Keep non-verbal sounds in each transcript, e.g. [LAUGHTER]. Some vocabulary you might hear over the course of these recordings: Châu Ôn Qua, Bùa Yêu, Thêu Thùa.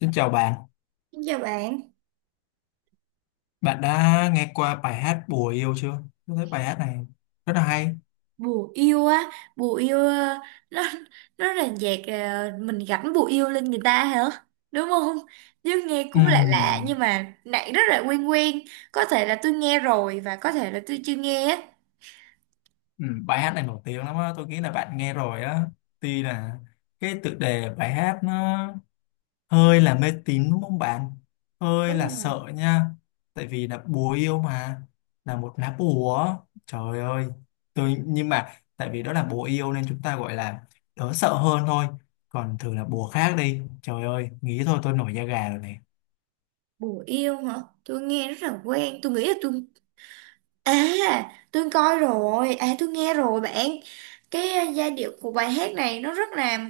Xin chào bạn, Xin chào bạn. bạn đã nghe qua bài hát Bùa Yêu chưa? Tôi thấy bài hát này rất là hay. Bùa yêu á? Bùa yêu, nó nó là nhạc, mình gắn bùa yêu lên người ta hả, đúng không? Chứ nghe cũng lạ lạ Ừm, nhưng mà nãy rất là quen quen. Có thể là tôi nghe rồi và có thể là tôi chưa nghe á. Bài hát này nổi tiếng lắm á, tôi nghĩ là bạn nghe rồi á. Tuy là cái tựa đề bài hát nó hơi là mê tín đúng không bạn? Hơi Đúng là rồi. sợ nha. Tại vì là bùa yêu mà, là một lá bùa. Trời ơi, tôi nhưng mà tại vì đó là bùa yêu nên chúng ta gọi là đỡ sợ hơn thôi. Còn thử là bùa khác đi. Trời ơi, nghĩ thôi tôi nổi da gà rồi này. Bùa yêu hả? Tôi nghe rất là quen, tôi nghĩ là tôi... À, tôi coi rồi, à tôi nghe rồi bạn. Cái giai điệu của bài hát này nó rất là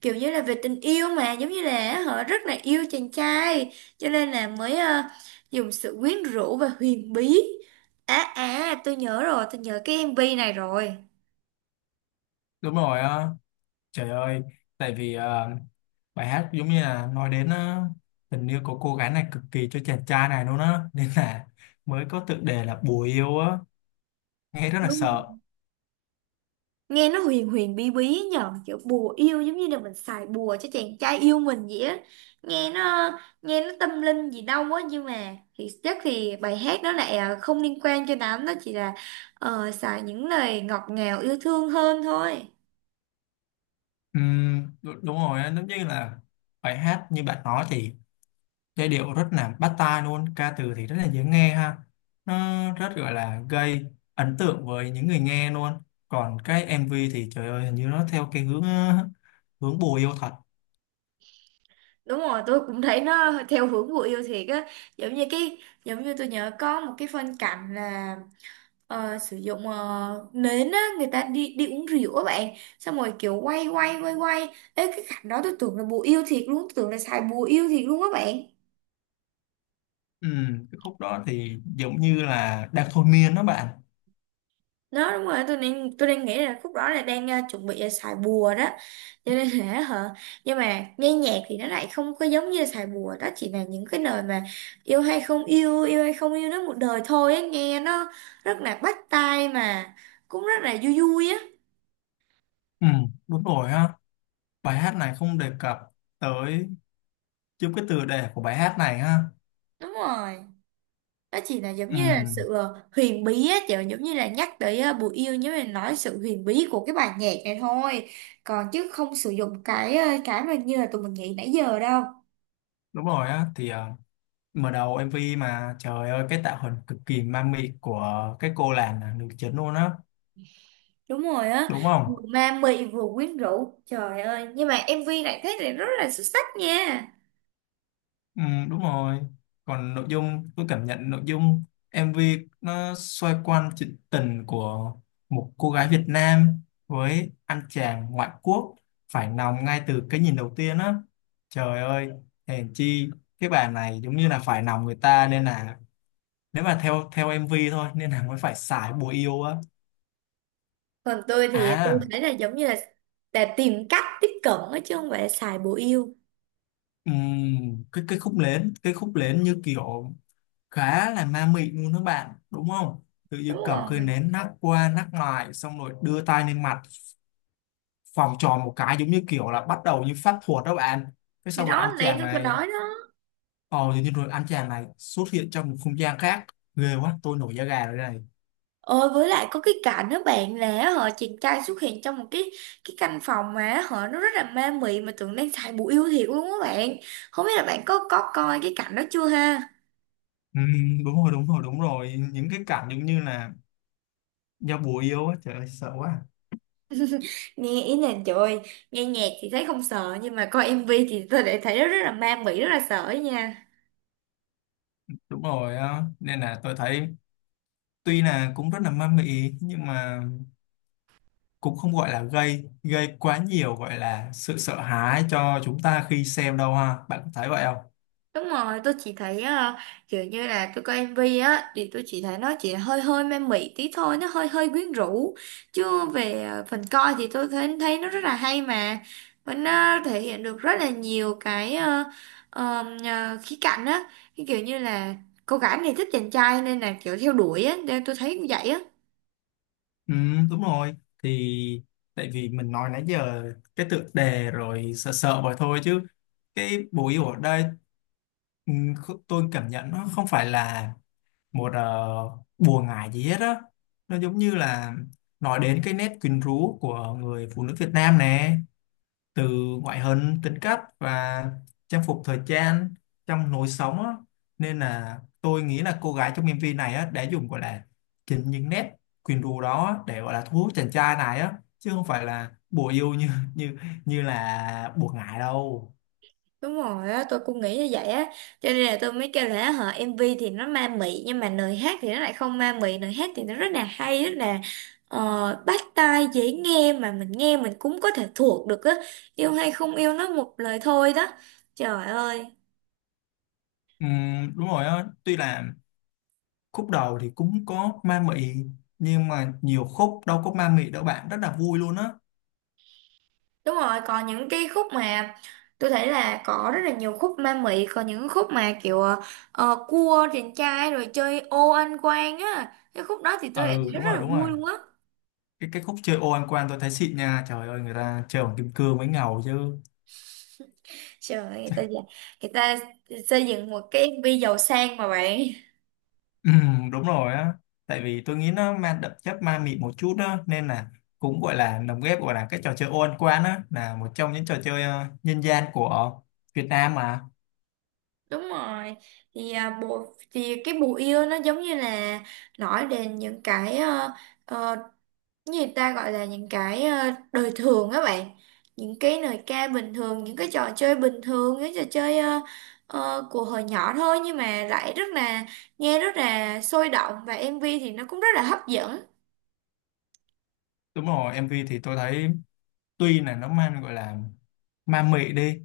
kiểu như là về tình yêu mà, giống như là họ rất là yêu chàng trai, cho nên là mới dùng sự quyến rũ và huyền bí. À, tôi nhớ rồi, tôi nhớ cái MV này rồi. Đúng rồi á, trời ơi, tại vì bài hát giống như là nói đến tình yêu của cô gái này cực kỳ cho chàng trai này luôn á, nên là mới có tựa đề là Bùa Yêu á, nghe rất là Đúng, sợ. nghe nó huyền huyền bí bí nhờ, kiểu bùa yêu giống như là mình xài bùa cho chàng trai yêu mình vậy á. Nghe nó, nghe nó tâm linh gì đâu á, nhưng mà thì chắc thì bài hát đó lại không liên quan cho lắm, nó chỉ là xài những lời ngọt ngào yêu thương hơn thôi. Đúng rồi á, giống như là bài hát như bạn nói thì giai điệu rất là bắt tai luôn, ca từ thì rất là dễ nghe ha, nó rất gọi là gây ấn tượng với những người nghe luôn. Còn cái MV thì trời ơi, hình như nó theo cái hướng hướng bùa yêu thật. Đúng rồi, tôi cũng thấy nó theo hướng bùa yêu thiệt á. Giống như cái, giống như tôi nhớ có một cái phân cảnh là sử dụng nến á, người ta đi đi uống rượu á bạn, xong rồi kiểu quay quay quay quay. Ê, cái cảnh đó tôi tưởng là bùa yêu thiệt luôn, tôi tưởng là xài bùa yêu thiệt luôn á bạn. Ừ, cái khúc đó thì giống như là đang thôi miên đó bạn. Đó đúng rồi, tôi đang nghĩ là khúc đó là đang chuẩn bị là xài bùa đó, cho nên là hả. Nhưng mà nghe nhạc thì nó lại không có giống như là xài bùa đó, chỉ là những cái lời mà yêu hay không yêu nó một đời thôi á, nghe nó rất là bắt tai mà cũng rất là vui vui á. Ừ, đúng rồi ha. Bài hát này không đề cập tới giúp cái tựa đề của bài hát này ha. Đúng rồi, nó chỉ là giống Ừ, như là sự huyền bí á, kiểu giống như là nhắc tới bùi yêu nhưng mà nói sự huyền bí của cái bài nhạc này thôi. Còn chứ không sử dụng cái cái mà như là tụi mình nghĩ nãy giờ đâu. đúng rồi á. Thì mở đầu MV mà trời ơi, cái tạo hình cực kỳ ma mị của cái cô làng là nữ chính luôn á, Đúng rồi á, đúng vừa không? ma mị vừa quyến rũ, trời ơi, nhưng mà MV này thấy thì rất là xuất sắc nha. Ừ, đúng rồi. Còn nội dung, tôi cảm nhận nội dung MV nó xoay quanh chuyện tình của một cô gái Việt Nam với anh chàng ngoại quốc, phải lòng ngay từ cái nhìn đầu tiên á. Trời ơi, hèn chi cái bà này giống như là phải lòng người ta, nên là nếu mà theo theo MV thôi nên là mới phải xài bùa yêu á. Còn tôi thì tôi À, thấy là giống như là tìm cách tiếp cận á chứ không phải là xài bùi yêu. Cái khúc lến như kiểu khá là ma mị luôn đó bạn, đúng không? Tự dưng Đúng cầm cây rồi, nến nắc qua nắc lại, xong rồi đưa tay lên mặt vòng tròn một cái, giống như kiểu là bắt đầu như pháp thuật đó bạn. Cái thì xong rồi đó anh nãy chàng tôi có này nói đó. ờ tự như rồi anh chàng này xuất hiện trong một không gian khác. Ghê quá, tôi nổi da gà rồi đây này. Ôi với lại có cái cảnh đó bạn, là họ chàng trai xuất hiện trong một cái căn phòng mà họ nó rất là ma mị, mà tưởng đang xài bùa yêu thiệt luôn á bạn. Không biết là bạn có coi cái cảnh đó chưa ha. Ừ, đúng rồi, đúng rồi, đúng rồi, những cái cảnh giống như là giao bùa yêu á. Trời ơi, sợ quá. Nghe ý là trời ơi, nghe nhạc thì thấy không sợ, nhưng mà coi MV thì tôi lại thấy nó rất là ma mị, rất là sợ ấy nha. Đúng rồi á, nên là tôi thấy tuy là cũng rất là ma mị nhưng mà cũng không gọi là gây gây quá nhiều gọi là sự sợ hãi cho chúng ta khi xem đâu ha, bạn có thấy vậy không? Đúng rồi, tôi chỉ thấy kiểu như là tôi coi MV á, thì tôi chỉ thấy nó chỉ hơi hơi man mị tí thôi, nó hơi hơi quyến rũ. Chứ về phần coi thì tôi thấy thấy nó rất là hay mà. Và nó thể hiện được rất là nhiều cái ờ, khía cạnh á. Cái kiểu như là cô gái này thích chàng trai nên là kiểu theo đuổi á, nên tôi thấy cũng vậy á. Ừ, đúng rồi. Thì tại vì mình nói nãy giờ cái tựa đề rồi sợ sợ vậy thôi chứ cái bùi yêu ở đây, tôi cảm nhận nó không phải là một bùa ngải gì hết á. Nó giống như là nói đến cái nét quyến rũ của người phụ nữ Việt Nam nè, từ ngoại hình, tính cách và trang phục thời trang, trong lối sống á. Nên là tôi nghĩ là cô gái trong MV này á, đã dùng gọi là chính những nét quyến rũ đó á, để gọi là thu hút chàng trai này á, chứ không phải là bùa yêu như như như là bùa ngải đâu. Đúng rồi á, tôi cũng nghĩ như vậy á. Cho nên là tôi mới kêu là hả, MV thì nó ma mị, nhưng mà lời hát thì nó lại không ma mị. Lời hát thì nó rất là hay, rất là bắt tai, dễ nghe, mà mình nghe mình cũng có thể thuộc được á. Yêu hay không yêu nó một lời thôi đó. Trời ơi. Đúng rồi á, tuy là khúc đầu thì cũng có ma mị nhưng mà nhiều khúc đâu có ma mị đâu bạn, rất là vui luôn á. Đúng rồi, còn những cái khúc mà tôi thấy là có rất là nhiều khúc ma mị. Còn những khúc mà kiểu cua chàng trai rồi chơi ô anh quan á, cái khúc đó thì tôi lại Ừ, thấy đúng rất rồi, là đúng rồi, vui luôn á. cái khúc chơi ô ăn quan tôi thấy xịn nha. Trời ơi, người ta chơi bằng kim cương mới ngầu chứ. Trời ơi, người ta [LAUGHS] người ta xây dựng một cái MV giàu sang mà bạn. Ừ, đúng rồi á, tại vì tôi nghĩ nó mang đậm chất ma mị một chút đó nên là cũng gọi là lồng ghép gọi là cái trò chơi ô ăn quan á, là một trong những trò chơi nhân gian của Việt Nam mà. Đúng rồi. Thì à, bộ thì cái bùa yêu nó giống như là nói đến những cái ờ, như người ta gọi là những cái đời thường á bạn. Những cái lời ca bình thường, những cái trò chơi bình thường, những trò chơi của hồi nhỏ thôi, nhưng mà lại rất là nghe rất là sôi động, và MV thì nó cũng rất là hấp dẫn. Đúng rồi, MV thì tôi thấy tuy là nó mang gọi là ma mị đi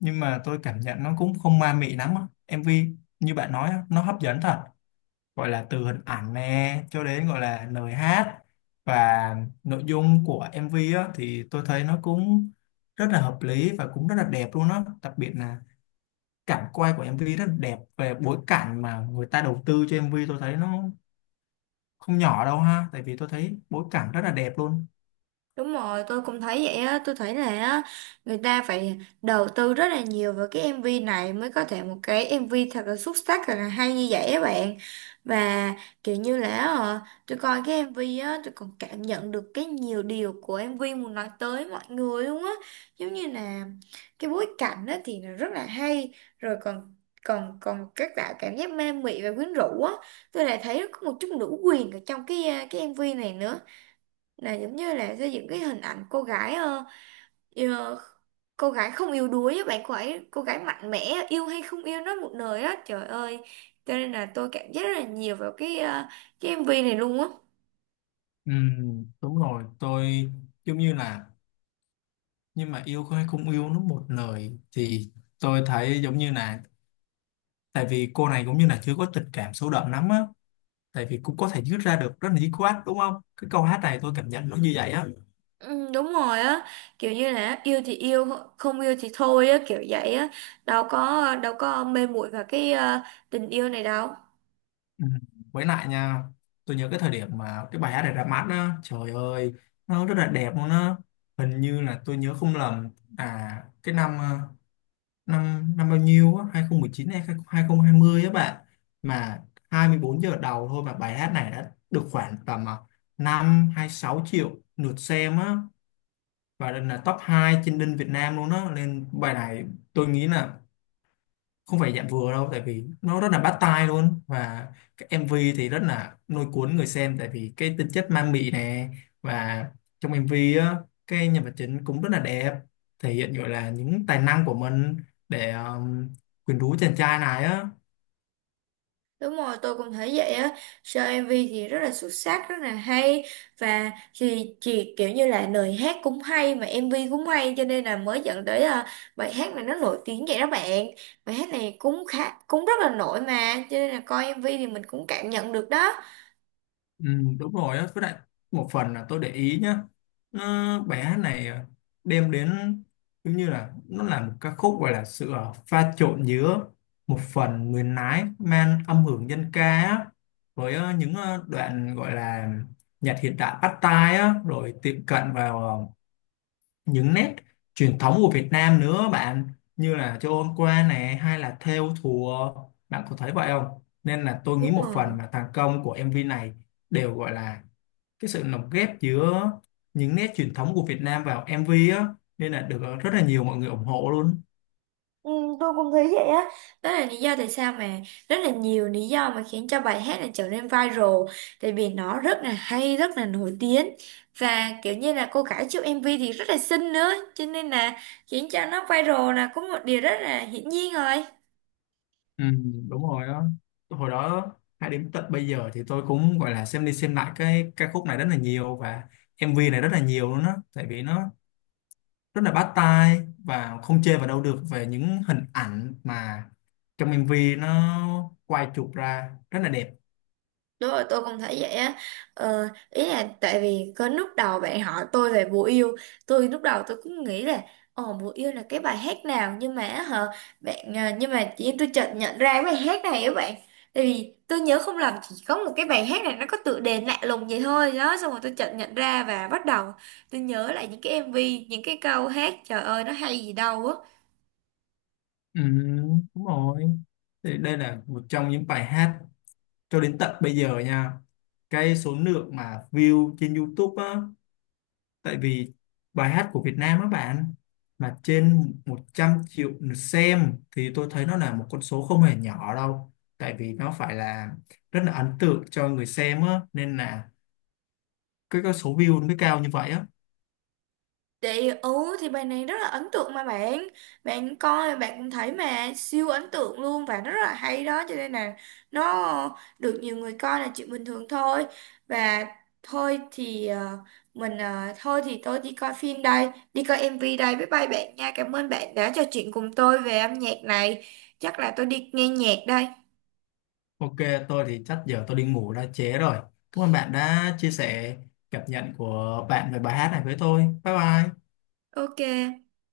nhưng mà tôi cảm nhận nó cũng không ma mị lắm á. MV như bạn nói á, nó hấp dẫn thật, gọi là từ hình ảnh nè cho đến gọi là lời hát và nội dung của MV á, thì tôi thấy nó cũng rất là hợp lý và cũng rất là đẹp luôn á, đặc biệt là cảnh quay của MV rất là đẹp. Về bối cảnh mà người ta đầu tư cho MV, tôi thấy nó không nhỏ đâu ha, tại vì tôi thấy bối cảnh rất là đẹp luôn. Đúng rồi, tôi cũng thấy vậy á, tôi thấy là á, người ta phải đầu tư rất là nhiều vào cái MV này mới có thể một cái MV thật là xuất sắc thật là hay như vậy á bạn. Và kiểu như là tôi coi cái MV á, tôi còn cảm nhận được cái nhiều điều của MV muốn nói tới mọi người luôn á. Giống như là cái bối cảnh á thì nó rất là hay, rồi còn còn còn các tạo cảm giác ma mị và quyến rũ á. Tôi lại thấy có một chút nữ quyền ở trong cái MV này nữa, là giống như là xây dựng cái hình ảnh cô gái ờ, cô gái không yếu đuối á bạn, cô ấy cô gái mạnh mẽ á, yêu hay không yêu nó một đời á, trời ơi. Cho nên là tôi cảm giác rất là nhiều vào cái cái MV này luôn á. Ừ, đúng rồi, tôi giống như là, nhưng mà yêu hay không yêu nó một lời, thì tôi thấy giống như là, tại vì cô này cũng như là chưa có tình cảm sâu đậm lắm á, tại vì cũng có thể rút ra được rất là dứt quát đúng không, cái câu hát này tôi cảm nhận nó như vậy á. Ừ, đúng rồi á, kiểu như là yêu thì yêu, không yêu thì thôi á, kiểu vậy á. Đâu có mê muội vào cái tình yêu này đâu. Ừ. Với lại nha, tôi nhớ cái thời điểm mà cái bài hát này ra mắt á, trời ơi, nó rất là đẹp luôn á. Hình như là tôi nhớ không lầm à, cái năm năm năm bao nhiêu á, 2019 hay 2020 á bạn, mà 24 giờ đầu thôi mà bài hát này đã được khoảng tầm 5 hay 6 triệu lượt xem á, và là top 2 trên đinh Việt Nam luôn á. Nên bài này tôi nghĩ là không phải dạng vừa đâu, tại vì nó rất là bắt tai luôn và cái MV thì rất là lôi cuốn người xem, tại vì cái tính chất ma mị nè. Và trong MV á, cái nhân vật chính cũng rất là đẹp, thể hiện gọi là những tài năng của mình để quyến rũ chàng trai này á. Đúng rồi, tôi cũng thấy vậy á. Show MV thì rất là xuất sắc, rất là hay, và thì chị kiểu như là lời hát cũng hay mà MV cũng hay, cho nên là mới dẫn tới à, bài hát này nó nổi tiếng vậy đó bạn. Bài hát này cũng khá cũng rất là nổi mà, cho nên là coi MV thì mình cũng cảm nhận được đó. Ừ, đúng rồi á. Với lại một phần là tôi để ý nhá, nó, bài hát này đem đến giống như là nó là một ca khúc gọi là sự pha trộn giữa một phần nguyên lái mang âm hưởng dân ca á, với những đoạn gọi là nhạc hiện đại bắt tai á, rồi tiệm cận vào những nét truyền thống của Việt Nam nữa bạn, như là Châu Ôn Qua này hay là Thêu Thùa. Bạn có thấy vậy không? Nên là tôi nghĩ Đúng một rồi. phần mà thành công của MV này đều gọi là cái sự lồng ghép giữa những nét truyền thống của Việt Nam vào MV á, nên là được rất là nhiều mọi người ủng hộ luôn. Ừ, tôi cũng thấy vậy á, đó là lý do tại sao mà, rất là nhiều lý do mà khiến cho bài hát này trở nên viral. Tại vì nó rất là hay rất là nổi tiếng, và kiểu như là cô gái trong MV thì rất là xinh nữa, cho nên là khiến cho nó viral là có một điều rất là hiển nhiên rồi. Ừ, đúng rồi á. Hồi đó hay đến tận bây giờ thì tôi cũng gọi là xem đi xem lại cái ca khúc này rất là nhiều và MV này rất là nhiều luôn á, tại vì nó rất là bắt tai và không chê vào đâu được về những hình ảnh mà trong MV nó quay chụp ra rất là đẹp. Đúng rồi, tôi cũng thấy vậy á. Ờ, ý là tại vì có lúc đầu bạn hỏi tôi về Bùa Yêu, lúc đầu tôi cũng nghĩ là ồ, Bùa Yêu là cái bài hát nào, nhưng mà á hả bạn, nhưng mà chị tôi chợt nhận ra cái bài hát này á bạn. Tại vì tôi nhớ không lầm chỉ có một cái bài hát này nó có tựa đề lạ lùng vậy thôi đó, xong rồi tôi chợt nhận ra và bắt đầu tôi nhớ lại những cái MV, những cái câu hát, trời ơi nó hay gì đâu á. Ừ, đúng rồi. Thì đây là một trong những bài hát cho đến tận bây giờ nha, cái số lượng mà view trên YouTube á, tại vì bài hát của Việt Nam á bạn mà trên 100 triệu lượt xem thì tôi thấy nó là một con số không hề nhỏ đâu, tại vì nó phải là rất là ấn tượng cho người xem á, nên là cái số view nó mới cao như vậy á. Chị, ừ thì bài này rất là ấn tượng mà bạn. Bạn coi bạn cũng thấy mà siêu ấn tượng luôn và rất là hay đó. Cho nên là nó được nhiều người coi là chuyện bình thường thôi. Và thôi thì thôi thì tôi đi coi phim đây, đi coi MV đây, bye bye bạn nha. Cảm ơn bạn đã trò chuyện cùng tôi về âm nhạc này. Chắc là tôi đi nghe nhạc đây. Ok, tôi thì chắc giờ tôi đi ngủ đã trễ rồi. Cảm ơn bạn đã chia sẻ cảm nhận của bạn về bài hát này với tôi. Bye bye. Ok.